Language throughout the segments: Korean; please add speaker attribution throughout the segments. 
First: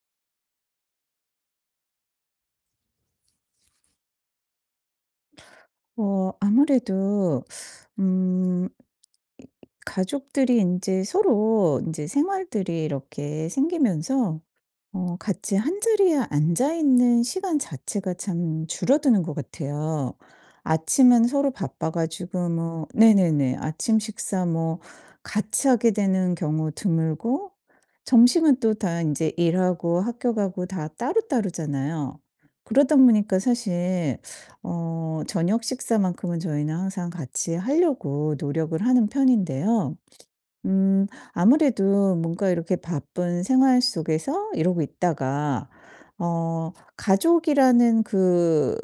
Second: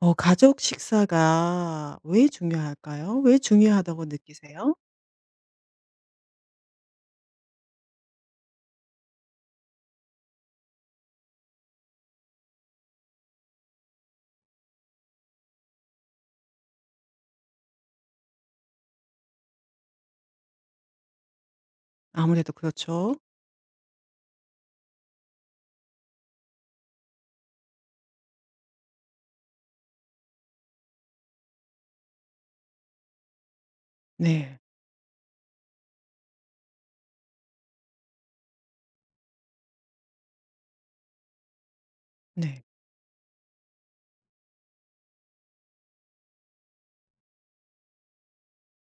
Speaker 1: 가족 식사가 왜 중요할까요? 왜 중요하다고 느끼세요?
Speaker 2: 아무래도 음 가족들이 이제 서로 이제 생활들이 이렇게 생기면서 같이 한 자리에 앉아 있는 시간 자체가 참 줄어드는 것 같아요. 아침은 서로 바빠 가지고
Speaker 1: 아무래도
Speaker 2: 뭐
Speaker 1: 그렇죠.
Speaker 2: 네네네. 아침 식사 뭐 같이 하게 되는 경우 드물고, 점심은 또 다 이제 일하고 학교 가고 다 따로따로잖아요. 그러다 보니까 사실
Speaker 1: 네.
Speaker 2: 저녁 식사만큼은 저희는 항상 같이 하려고 노력을 하는 편인데요. 음 아무래도 뭔가
Speaker 1: 네.
Speaker 2: 이렇게 바쁜 생활 속에서 이러고 있다가 어 가족이라는 그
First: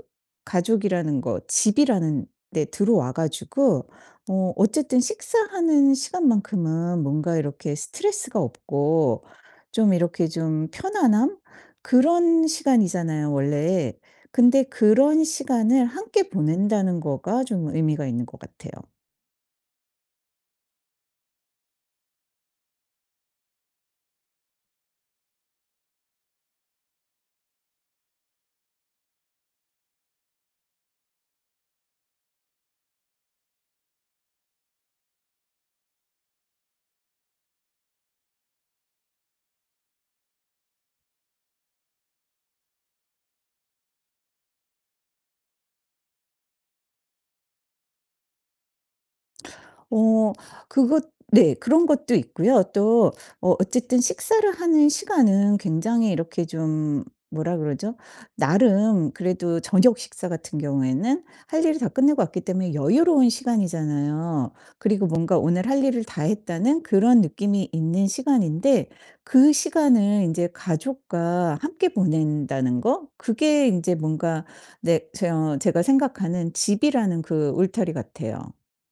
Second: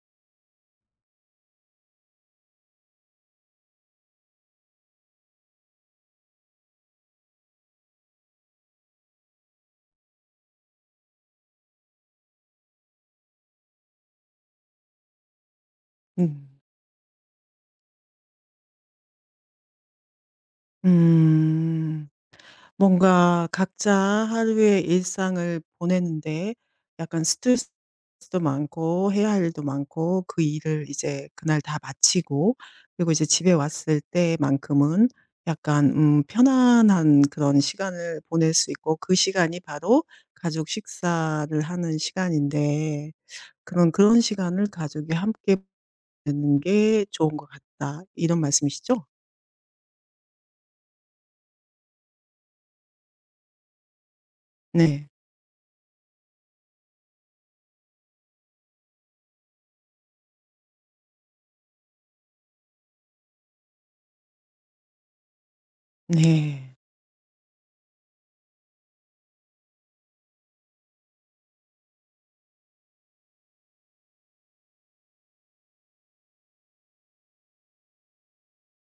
Speaker 2: 가족이라는 거, 집이라는 데 들어와 가지고 어쨌든 식사하는 시간만큼은 뭔가 이렇게 스트레스가 없고 좀 이렇게 좀 편안함? 그런 시간이잖아요 원래. 근데 그런 시간을 함께
Speaker 1: 음.
Speaker 2: 보낸다는 거가 좀 의미가 있는 것 같아요.
Speaker 1: 음. 뭔가 각자 하루의 일상을 보내는데 약간 스트레스도 많고 해야 할 일도 많고 그 일을 이제 그날 다 마치고 그리고 이제 집에 왔을 때만큼은 약간 편안한 그런 시간을 보낼 수 있고 그 시간이 바로 가족 식사를 하는 시간인데 그런 시간을 가족이 함께 보내는 게 좋은 것 같다. 이런 말씀이시죠?
Speaker 2: 어 그것 네. 그런 것도 있고요. 또 어쨌든 식사를 하는
Speaker 1: 네.
Speaker 2: 시간은 굉장히 이렇게 좀 뭐라 그러죠? 나름 그래도 저녁 식사 같은 경우에는 할 일을 다 끝내고 왔기 때문에 여유로운 시간이잖아요. 그리고 뭔가 오늘 할 일을 다
Speaker 1: 네.
Speaker 2: 했다는 그런 느낌이 있는 시간인데, 그 시간을 이제 가족과 함께 보낸다는 거? 그게 이제 뭔가 네, 제가 생각하는 집이라는 그 울타리 같아요.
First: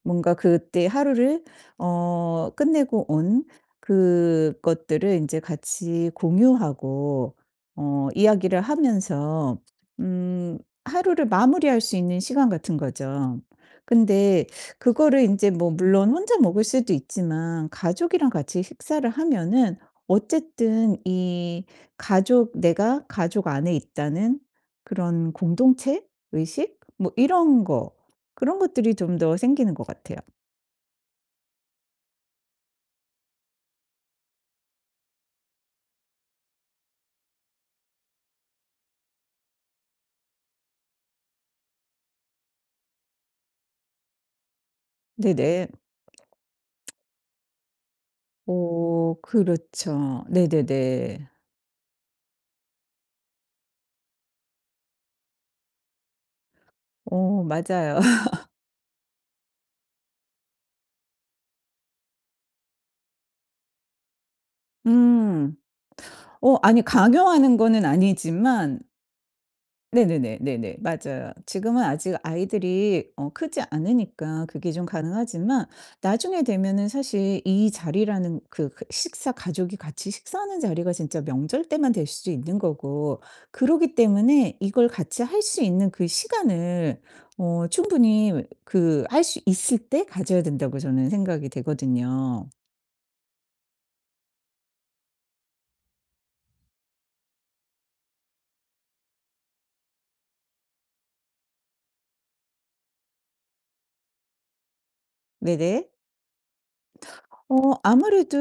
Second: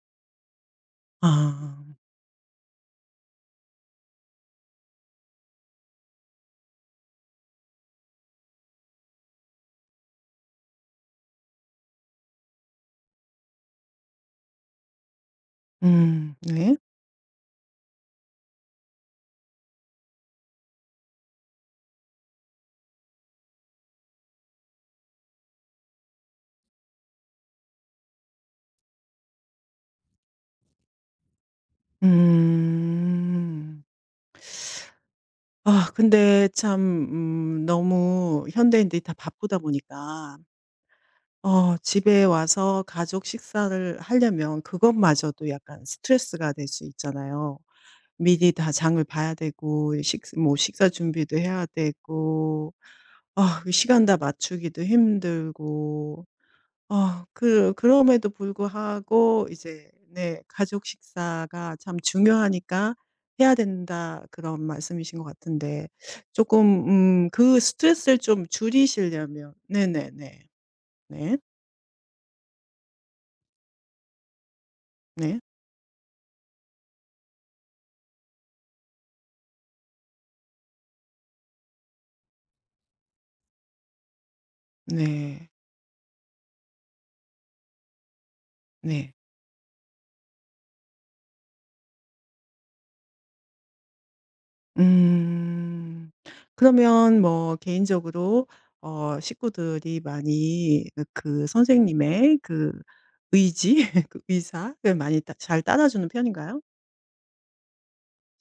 Speaker 2: 뭔가 그때 하루를
Speaker 1: 아.
Speaker 2: 끝내고 온 그것들을 이제 같이 공유하고 이야기를 하면서 음 하루를 마무리할 수 있는 시간 같은 거죠. 근데 그거를 이제 뭐 물론
Speaker 1: 음.
Speaker 2: 혼자 먹을
Speaker 1: 네.
Speaker 2: 수도 있지만 가족이랑 같이 식사를 하면은 어쨌든 이 가족 내가 가족 안에 있다는 그런 공동체 의식 뭐 이런 거, 그런 것들이 좀 더 생기는 것 같아요.
Speaker 1: 음. 아 근데 참 너무 현대인들이 다 바쁘다 보니까 집에 와서 가족 식사를 하려면 그것마저도
Speaker 2: 네네.
Speaker 1: 약간 스트레스가 될 수 있잖아요. 미리 다 장을 봐야 되고 식
Speaker 2: 그렇죠.
Speaker 1: 뭐 식사
Speaker 2: 네네네.
Speaker 1: 준비도 해야 되고 아 그 시간 다 맞추기도 힘들고 그
Speaker 2: 맞아요.
Speaker 1: 그럼에도 불구하고 이제 네 "가족 식사가 참 중요하니까 해야 된다." 그런 말씀이신 것
Speaker 2: 음.
Speaker 1: 같은데 조금
Speaker 2: 아니, 강요하는
Speaker 1: 그
Speaker 2: 거는
Speaker 1: 스트레스를 좀
Speaker 2: 아니지만
Speaker 1: 줄이시려면
Speaker 2: 네네네.
Speaker 1: 네네네.
Speaker 2: 네네. 맞아요.
Speaker 1: 네.
Speaker 2: 지금은 아직 아이들이 크지 않으니까 그게 좀
Speaker 1: 네.
Speaker 2: 가능하지만, 나중에 되면은 사실 이 자리라는 그그 식사, 가족이 같이 식사하는 자리가 진짜 명절 때만 될 수도 있는 거고, 그러기 때문에 이걸 같이 할
Speaker 1: 네.
Speaker 2: 수 있는 그 시간을 충분히 그
Speaker 1: 네.
Speaker 2: 할 수 있을 때 가져야 된다고 저는 생각이 되거든요.
Speaker 1: 음. 그러면 뭐 개인적으로 식구들이 많이 그 선생님의 그 의지 그 의사를 많이 따 잘
Speaker 2: 네네.
Speaker 1: 따라주는 편인가요?
Speaker 2: 어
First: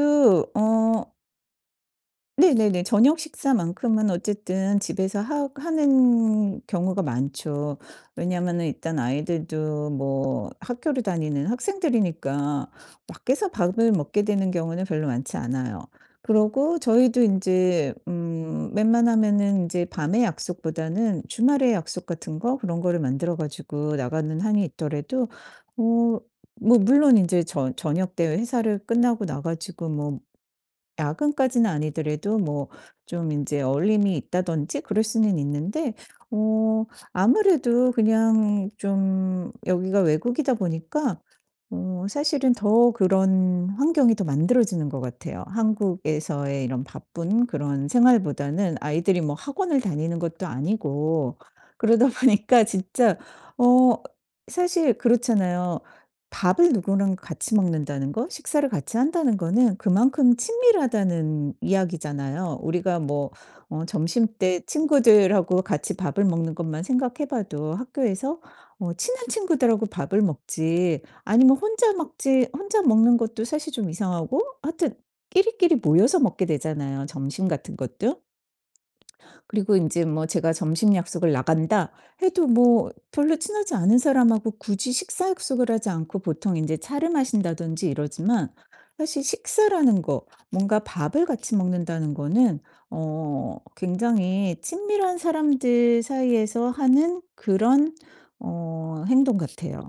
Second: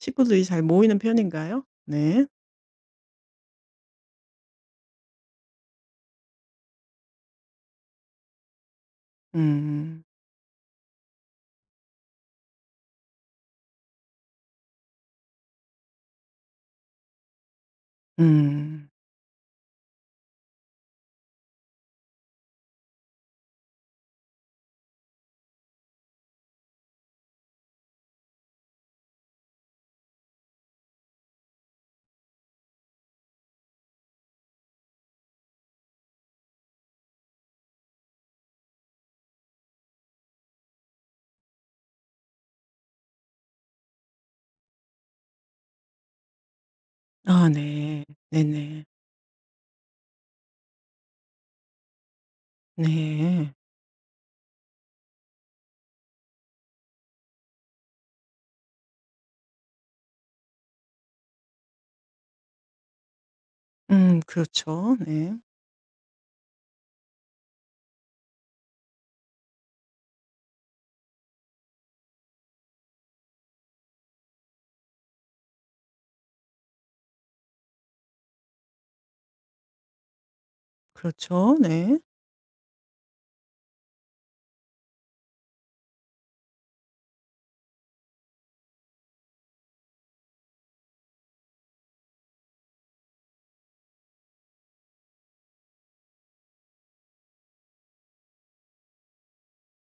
Speaker 1: 식구들이 잘 모이는 편인가요? 네.
Speaker 2: 네네네. 저녁 식사만큼은 어쨌든 집에서 하 하는 경우가 많죠. 왜냐하면은 일단 아이들도
Speaker 1: 음.
Speaker 2: 뭐 학교를 다니는 학생들이니까 밖에서 밥을 먹게 되는 경우는 별로 많지 않아요. 그러고 저희도 이제
Speaker 1: 음.
Speaker 2: 웬만하면은 이제 밤의 약속보다는 주말의 약속 같은 거, 그런 거를 만들어 가지고 나가는 한이 있더라도 어 뭐 물론 이제 저녁 때 회사를 끝나고 나 가지고 뭐 야근까지는 아니더라도 뭐 좀 이제 어울림이 있다든지 그럴 수는 있는데, 어 아무래도 그냥 좀 여기가 외국이다 보니까 사실은 더 그런 환경이 더 만들어지는 것 같아요. 한국에서의 이런 바쁜
Speaker 1: 아
Speaker 2: 그런
Speaker 1: 네.
Speaker 2: 생활보다는
Speaker 1: 네네.
Speaker 2: 아이들이 뭐 학원을 다니는 것도 아니고. 그러다 보니까 진짜
Speaker 1: 네.
Speaker 2: 어 사실 그렇잖아요. 밥을 누구랑 같이 먹는다는 거, 식사를 같이 한다는 거는 그만큼 친밀하다는 이야기잖아요. 우리가 뭐 점심때
Speaker 1: 그렇죠. 네.
Speaker 2: 친구들하고 같이 밥을 먹는 것만 생각해 봐도, 학교에서 친한 친구들하고 밥을 먹지 아니면 혼자 먹지, 혼자 먹는 것도 사실 좀 이상하고 하여튼 끼리끼리 모여서 먹게 되잖아요, 점심 같은 것도. 그리고 인제 뭐 제가 "점심 약속을
Speaker 1: 그렇죠.
Speaker 2: 나간다."
Speaker 1: 네.
Speaker 2: 해도 뭐 별로 친하지 않은 사람하고 굳이 식사 약속을 하지 않고 보통 인제 차를 마신다든지 이러지만, 사실 식사라는 거, 뭔가 밥을 같이 먹는다는 거는 굉장히 친밀한 사람들 사이에서 하는 그런 행동 같아요.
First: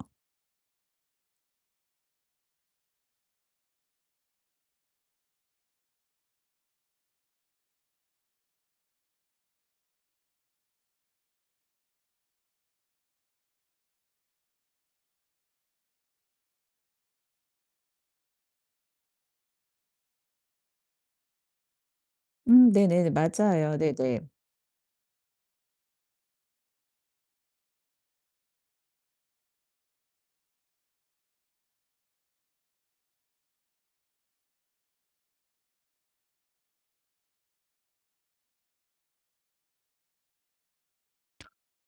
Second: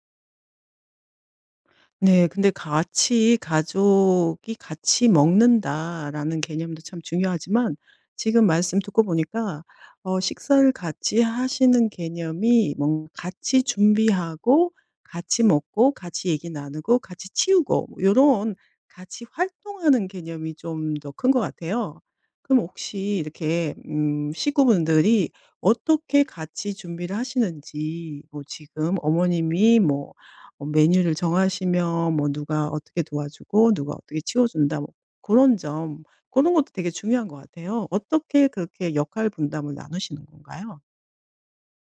Speaker 1: 네. 근데 같이 가족이 같이 먹는다라는 개념도 참 중요하지만 지금 말씀 듣고 보니까 식사를 같이 하시는 개념이 뭔가 같이 준비하고 같이 먹고 같이 얘기 나누고 같이 치우고 이런 같이 활동하는 개념이 좀 더 큰 것 같아요. 그럼
Speaker 2: 음.
Speaker 1: 혹시
Speaker 2: 네네.
Speaker 1: 이렇게
Speaker 2: 맞아요. 네네.
Speaker 1: 식구분들이 어떻게 같이 준비를 하시는지 뭐 지금 어머님이 뭐 뭐 메뉴를 정하시면 뭐 누가 어떻게 도와주고 누가 어떻게 치워준다 뭐 그런 점 그런 것도 되게 중요한 것 같아요. 어떻게 그렇게 역할 분담을 나누시는 건가요?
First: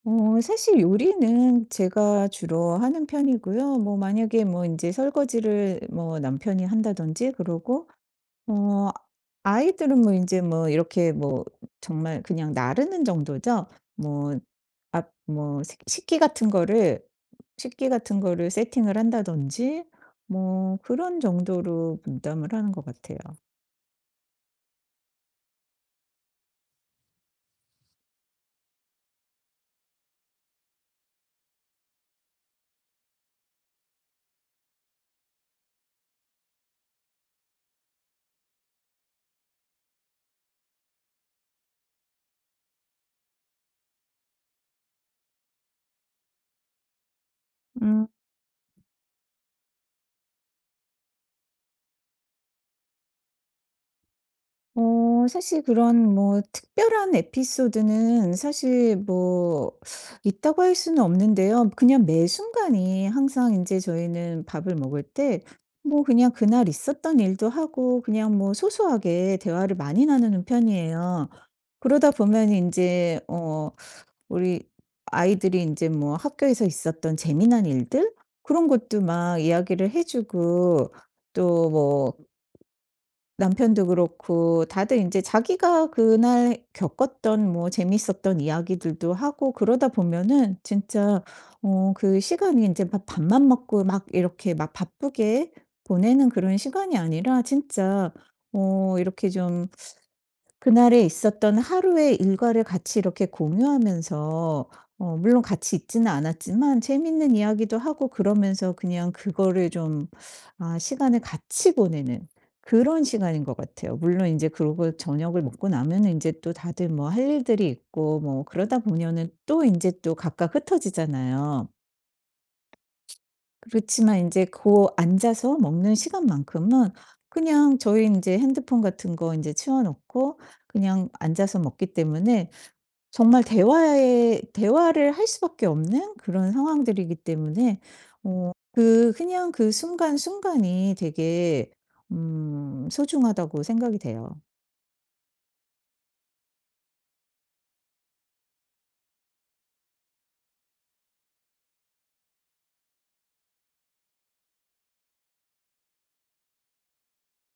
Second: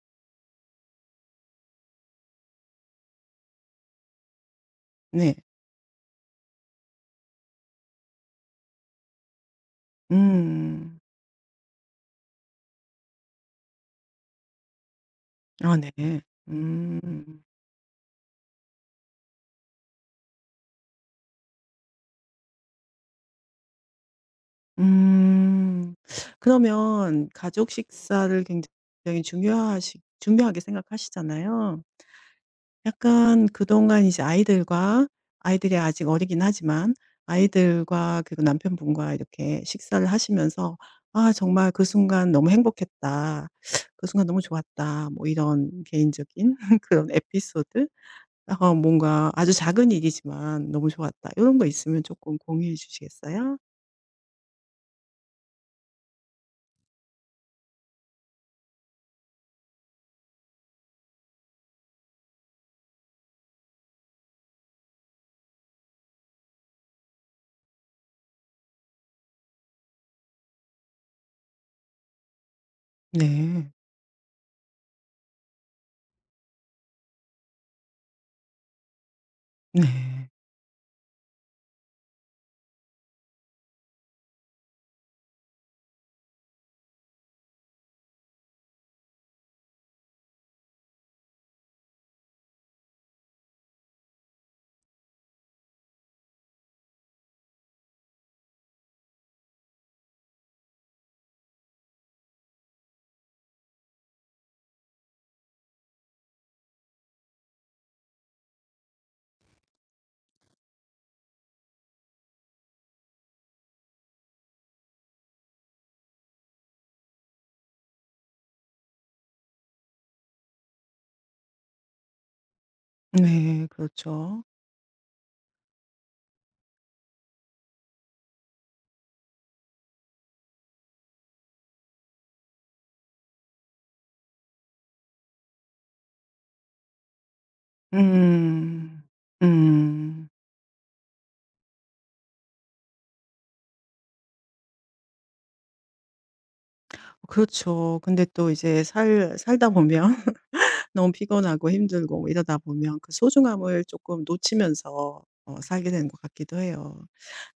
Speaker 2: 사실 요리는 제가 주로 하는 편이고요. 뭐 만약에 뭐 이제
Speaker 1: 네.
Speaker 2: 설거지를 뭐 남편이 한다든지 그러고 어 아이들은 뭐 이제 뭐
Speaker 1: 음.
Speaker 2: 이렇게 뭐 정말 그냥 나르는 정도죠. 뭐 앞 뭐
Speaker 1: 아
Speaker 2: 식
Speaker 1: 네.
Speaker 2: 식기 같은
Speaker 1: 음.
Speaker 2: 거를 세팅을 한다든지 뭐 그런 정도로 분담을 하는 것 같아요.
Speaker 1: 음. 그러면 가족 식사를 굉장히 중요하시 중요하게 생각하시잖아요. 약간 그동안 이제 아이들과 아이들이 아직 어리긴 하지만 아이들과 그리고 남편분과 이렇게 식사를 하시면서 '아 정말 그 순간 너무 행복했다. 그 순간 너무 좋았다.' 뭐 이런 개인적인 그런 에피소드?
Speaker 2: 음.
Speaker 1: 뭔가 아주 작은 일이지만 '너무 좋았다.' 이런 거 있으면 조금 공유해 주시겠어요?
Speaker 2: 사실 그런 뭐 특별한 에피소드는 사실 뭐 있다고 할 수는 없는데요. 그냥 매 순간이 항상 이제 저희는 밥을 먹을 때 뭐 그냥 그날 있었던 일도 하고 그냥 뭐 소소하게 대화를 많이 나누는 편이에요. 그러다 보면 이제
Speaker 1: 네.
Speaker 2: 우리 아이들이 이제 뭐 학교에서 있었던 재미난 일들, 그런 것도 막 이야기를 해
Speaker 1: 네.
Speaker 2: 주고, 또뭐 남편도 그렇고 다들 이제 자기가 그날 겪었던 뭐 재밌었던 이야기들도 하고, 그러다 보면은 진짜 그 시간이 인제 막 밥만 먹고 막 이렇게 막 바쁘게 보내는 그런 시간이 아니라, 진짜 이렇게 좀 그날에 있었던 하루의 일과를 같이 이렇게 공유하면서 물론 같이 있지는 않았지만 재밌는 이야기도 하고, 그러면서 그냥 그거를 좀 시간을 같이 보내는 그런 시간인 것 같아요. 물론 인제 그러고 저녁을 먹고 나면은 인제 또 다들 뭐 할 일들이 있고 뭐 그러다 보면은 또 인제 또 각각 흩어지잖아요.
Speaker 1: 네.
Speaker 2: 그렇지만
Speaker 1: 그렇죠.
Speaker 2: 인제 고 앉아서 먹는 시간만큼은 그냥 저희 인제 핸드폰 같은 거 인제 치워 놓고 그냥 앉아서 먹기 때문에 정말 대화에 대화를 할 수밖에 없는 그런 상황들이기 때문에
Speaker 1: 음.
Speaker 2: 그냥 그
Speaker 1: 음.
Speaker 2: 순간순간이 되게 소중하다고 생각이 돼요.
Speaker 1: 그렇죠. 근데 또 이제 살 살다 보면 너무 피곤하고 힘들고 뭐 이러다 보면 그 소중함을 조금 놓치면서 살게 되는 것 같기도 해요.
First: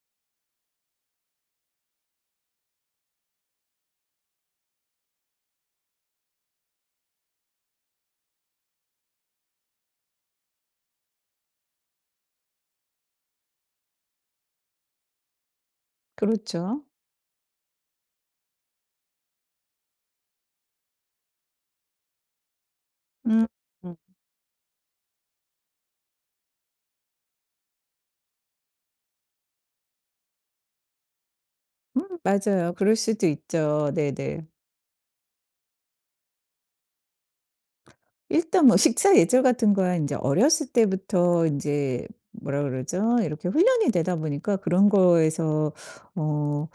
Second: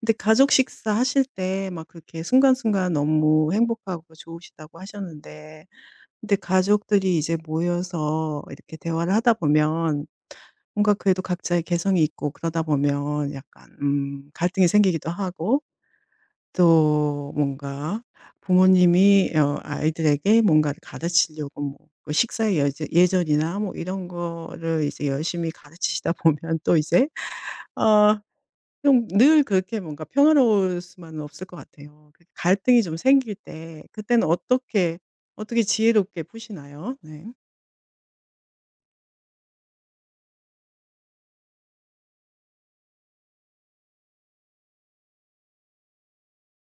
Speaker 1: 근데 가족 식사하실 때 막 그렇게 순간순간 너무 행복하고 좋으시다고 하셨는데 근데 가족들이 이제 모여서 이렇게 대화를 하다 보면 뭔가 그래도 각자의 개성이 있고 그러다 보면 약간 갈등이 생기기도 하고
Speaker 2: 그렇죠.
Speaker 1: 또 뭔가 부모님이 아이들에게 뭔가를 가르치려고 뭐그 식사의 여제
Speaker 2: 음.
Speaker 1: 예절이나 뭐
Speaker 2: 음.
Speaker 1: 이런 거를 이제 열심히 가르치시다 보면 또 이제 어 좀 늘 그렇게 뭔가 평화로울 수만은 없을 것 같아요.
Speaker 2: 음,
Speaker 1: 그
Speaker 2: 맞아요.
Speaker 1: 갈등이 좀
Speaker 2: 그럴 수도
Speaker 1: 생길 때
Speaker 2: 있죠.
Speaker 1: 그때는
Speaker 2: 네네.
Speaker 1: 어떻게, 어떻게 지혜롭게 푸시나요? 네.
Speaker 2: 일단 뭐 식사 예절 같은 거야 이제 어렸을 때부터 인제 뭐라 그러죠? 이렇게 훈련이 되다 보니까 그런 거에서 어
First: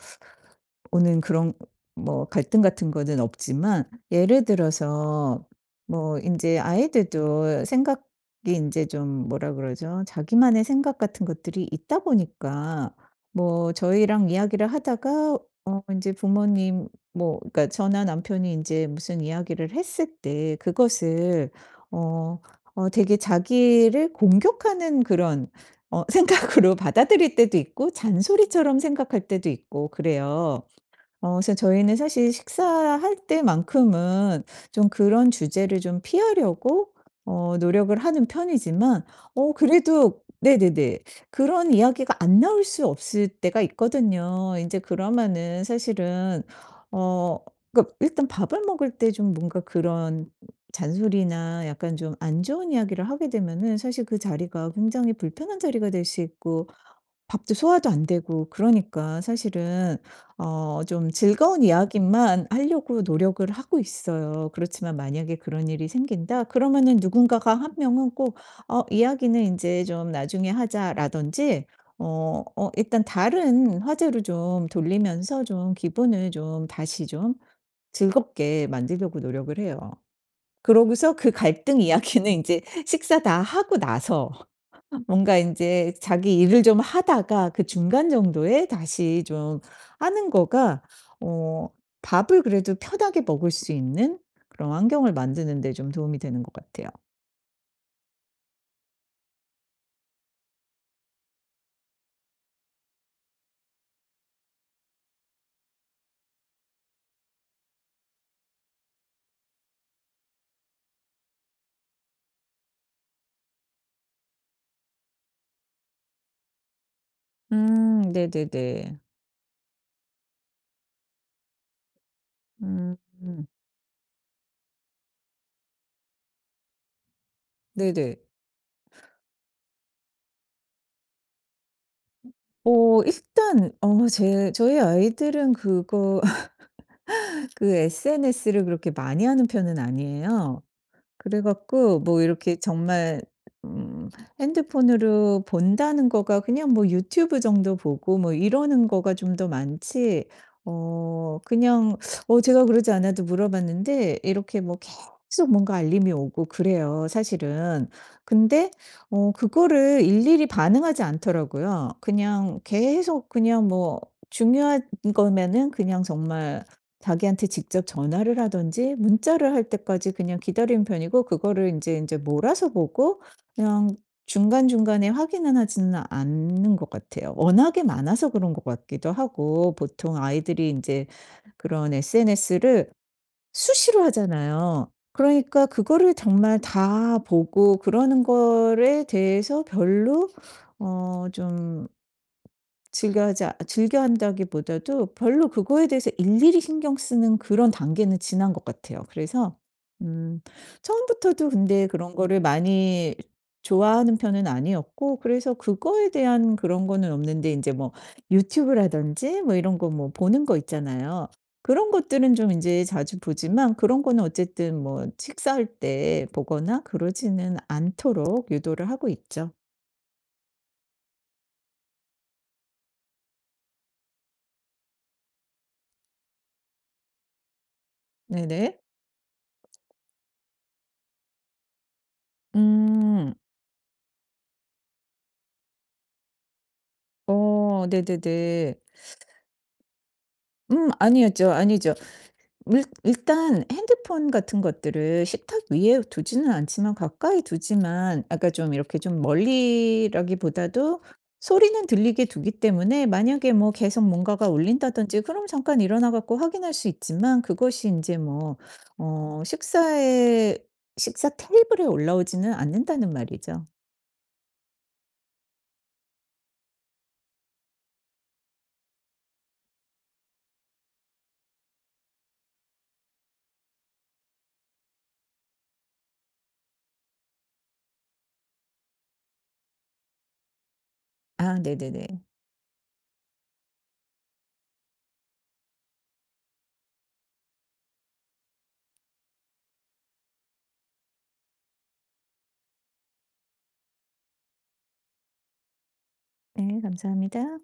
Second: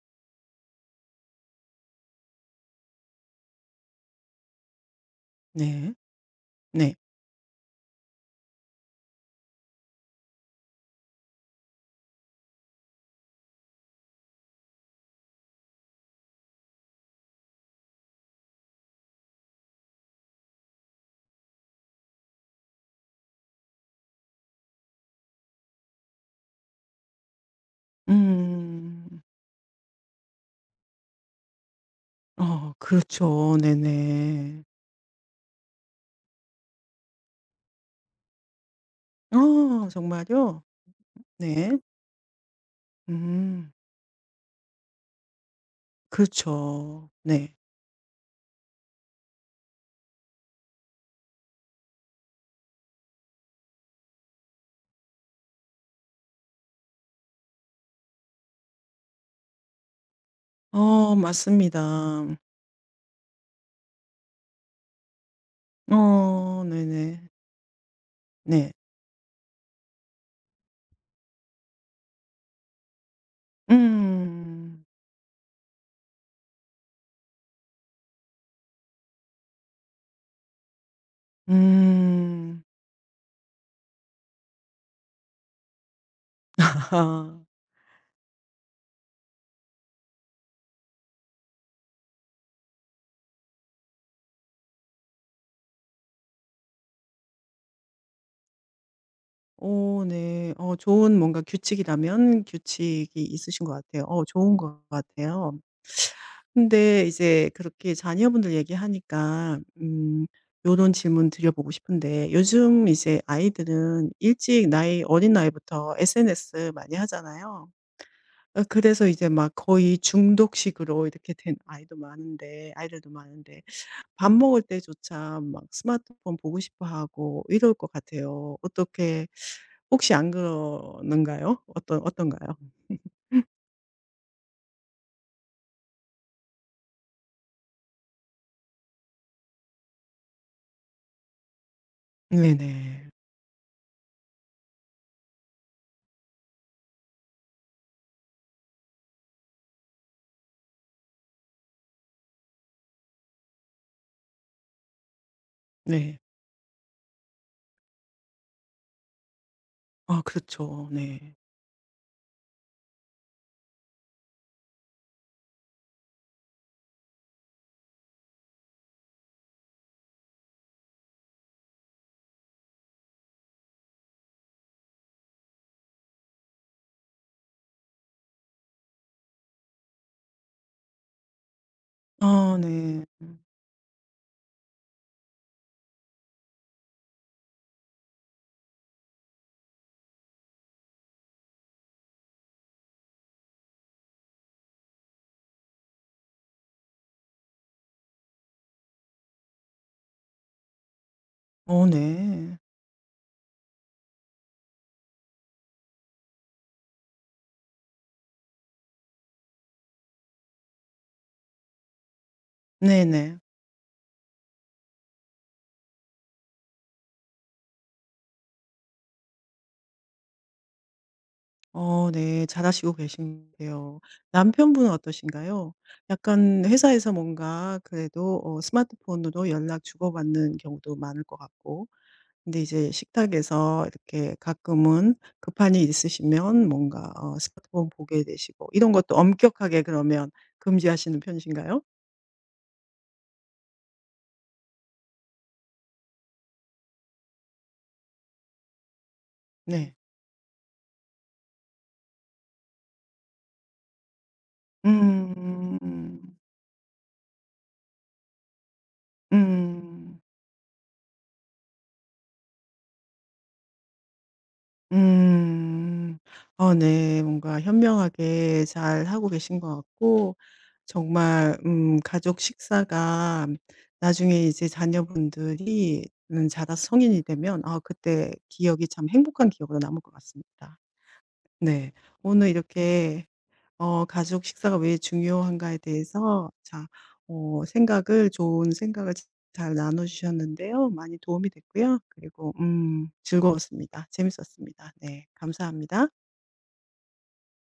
Speaker 2: 오는 그런 뭐 갈등 같은 거는 없지만, 예를 들어서
Speaker 1: 네.
Speaker 2: 뭐 이제
Speaker 1: 네.
Speaker 2: 아이들도 생각이 이제 좀 뭐라 그러죠? 자기만의 생각 같은 것들이 있다 보니까 뭐 저희랑 이야기를 하다가 어제 부모님, 뭐 그러니까 저나 남편이 이제 무슨 이야기를 했을 때 그것을 어 되게 자기를 공격하는 그런 생각으로 받아들일 때도 있고 잔소리처럼
Speaker 1: 음.
Speaker 2: 생각할 때도 있고 그래요. 그래서 저희는 사실
Speaker 1: 어
Speaker 2: 식사할
Speaker 1: 그렇죠.
Speaker 2: 때만큼은
Speaker 1: 네네.
Speaker 2: 좀 그런 주제를 좀 피하려고 노력을 하는 편이지만,
Speaker 1: 어
Speaker 2: 그래도
Speaker 1: 정말요?
Speaker 2: 네네네. 그런
Speaker 1: 네.
Speaker 2: 이야기가 안 나올 수 없을 때가
Speaker 1: 음.
Speaker 2: 있거든요. 이제 그러면은 사실은
Speaker 1: 그렇죠.
Speaker 2: 어
Speaker 1: 네.
Speaker 2: 그러니까 일단 밥을 먹을 때 좀 뭔가 그런 잔소리나 약간 좀 안 좋은 이야기를 하게 되면은 사실 그 자리가 굉장히 불편한 자리가 될 수 있고 밥도 소화도 안 되고, 그러니까 사실은 좀
Speaker 1: 어
Speaker 2: 즐거운
Speaker 1: 맞습니다.
Speaker 2: 이야기만 하려고 노력을 하고 있어요. 그렇지만 만약에 그런 일이 생긴다
Speaker 1: 어
Speaker 2: 그러면은
Speaker 1: 네네.
Speaker 2: 누군가가 한 명은 꼭
Speaker 1: 네.
Speaker 2: 이야기는 이제 좀 나중에 하자."라든지 일단 다른 화제로 좀
Speaker 1: 음.
Speaker 2: 돌리면서 좀 기분을 좀 다시 좀 즐겁게 만들려고 노력을 해요. 그러고서 그 갈등 이야기는 이제
Speaker 1: 음.
Speaker 2: 식사 다 하고 나서 뭔가 이제 자기 일을 좀
Speaker 1: 아하.
Speaker 2: 하다가 그 중간 정도에 다시 좀 하는 거가 어 밥을 그래도 편하게 먹을 수 있는 그런 환경을 만드는 데 좀 도움이 되는 것 같아요.
Speaker 1: 오 네. 좋은 뭔가 규칙이라면 규칙이 있으신 것 같아요. 어 좋은 것 같아요. 근데 이제 그렇게 자녀분들 얘기하니까 요런 질문 드려보고 싶은데 요즘 이제 아이들은 일찍 나이 어린 나이부터 SNS 많이 하잖아요.
Speaker 2: 음. 네네네.
Speaker 1: 그래서 이제 막 거의 중독식으로 이렇게 된 아이도 많은데
Speaker 2: 음.
Speaker 1: 아이들도
Speaker 2: 음,
Speaker 1: 많은데 밥 먹을 때조차 막 스마트폰 보고 싶어 하고 이럴 것
Speaker 2: 네네.
Speaker 1: 같아요. 어떻게 혹시 안 그러는가요? 어떤 어떤가요?
Speaker 2: 일단 제 저희 아이들은 그거 그 SNS를 그렇게 많이 하는 편은 아니에요. 그래 갖고 뭐 이렇게
Speaker 1: 네네.
Speaker 2: 정말 음 핸드폰으로 본다는 거가 그냥 뭐 유튜브 정도 보고 뭐 이러는 거가 좀 더 많지, 그냥 제가 그러지 않아도 물어봤는데 이렇게 뭐 계속 뭔가 알림이
Speaker 1: 네.
Speaker 2: 오고 그래요 사실은. 근데 그거를
Speaker 1: 아
Speaker 2: 일일이
Speaker 1: 그렇죠.
Speaker 2: 반응하지
Speaker 1: 네.
Speaker 2: 않더라고요. 그냥 계속 그냥 뭐 중요한 거면은 그냥 정말 자기한테 직접 전화를 하든지 문자를 할 때까지 그냥 기다리는 편이고, 그거를 인제 몰아서 보고 그냥 중간중간에 확인은 하지는 않는 것 같아요. 워낙에 많아서 그런 것 같기도 하고, 보통 아이들이 인제 그런
Speaker 1: 아
Speaker 2: SNS를
Speaker 1: 네. 음.
Speaker 2: 수시로 하잖아요. 그러니까 그거를 정말 다 보고 그러는 거에 대해서 별로 어좀 즐겨 한다기보다도 별로 그거에 대해서 일일이 신경 쓰는 그런 단계는 지난 것 같아요. 그래서 음 처음부터도
Speaker 1: 어
Speaker 2: 근데 그런 거를
Speaker 1: 네.
Speaker 2: 많이 좋아하는 편은 아니었고, 그래서 그거에 대한 그런 거는 없는데 인제 뭐 유튜브라든지 뭐 이런 거 뭐 보는 거 있잖아요. 그런 것들은 좀 인제 자주
Speaker 1: 네네.
Speaker 2: 보지만, 그런 거는 어쨌든 뭐 식사할 때 보거나 그러지는 않도록 유도를 하고 있죠.
Speaker 1: 어 네. 잘하시고 계신데요. 남편분은 어떠신가요? 약간 회사에서 뭔가 그래도
Speaker 2: 네네.
Speaker 1: 스마트폰으로 연락 주고받는 경우도 많을 것 같고 근데 이제
Speaker 2: 음.
Speaker 1: 식탁에서 이렇게 가끔은 급한 일 있으시면 뭔가 스마트폰 보게 되시고
Speaker 2: 네네네.
Speaker 1: 이런 것도 엄격하게 그러면 금지하시는
Speaker 2: 아니었죠.
Speaker 1: 편이신가요?
Speaker 2: 아니죠. 일 일단 핸드폰 같은 것들을 식탁 위에 두지는 않지만 가까이 두지만, 아까 좀 이렇게 좀
Speaker 1: 네. 네.
Speaker 2: 멀리라기보다도 소리는 들리게 두기 때문에 만약에 뭐 계속 뭔가가 울린다든지 그럼 잠깐 일어나
Speaker 1: 음.
Speaker 2: 갖고 확인할 수 있지만, 그것이 이제 뭐 어
Speaker 1: 음.
Speaker 2: 식사에 식사 테이블에 올라오지는 않는다는 말이죠.
Speaker 1: 음. 어 네. 뭔가 현명하게 잘하고 계신 것 같고 정말 가족 식사가 나중에 이제 자녀분들이 자라서 성인이 되면 아 그때 기억이 참 행복한 기억으로 남을 것 같습니다.
Speaker 2: 아
Speaker 1: 네.
Speaker 2: 네네네.
Speaker 1: 오늘 이렇게 가족 식사가 왜 중요한가에 대해서 자 생각을 좋은 생각을 잘 나눠 주셨는데요. 많이 도움이 됐고요. 그리고 즐거웠습니다. 재밌었습니다. 네. 감사합니다.
Speaker 2: 네 감사합니다.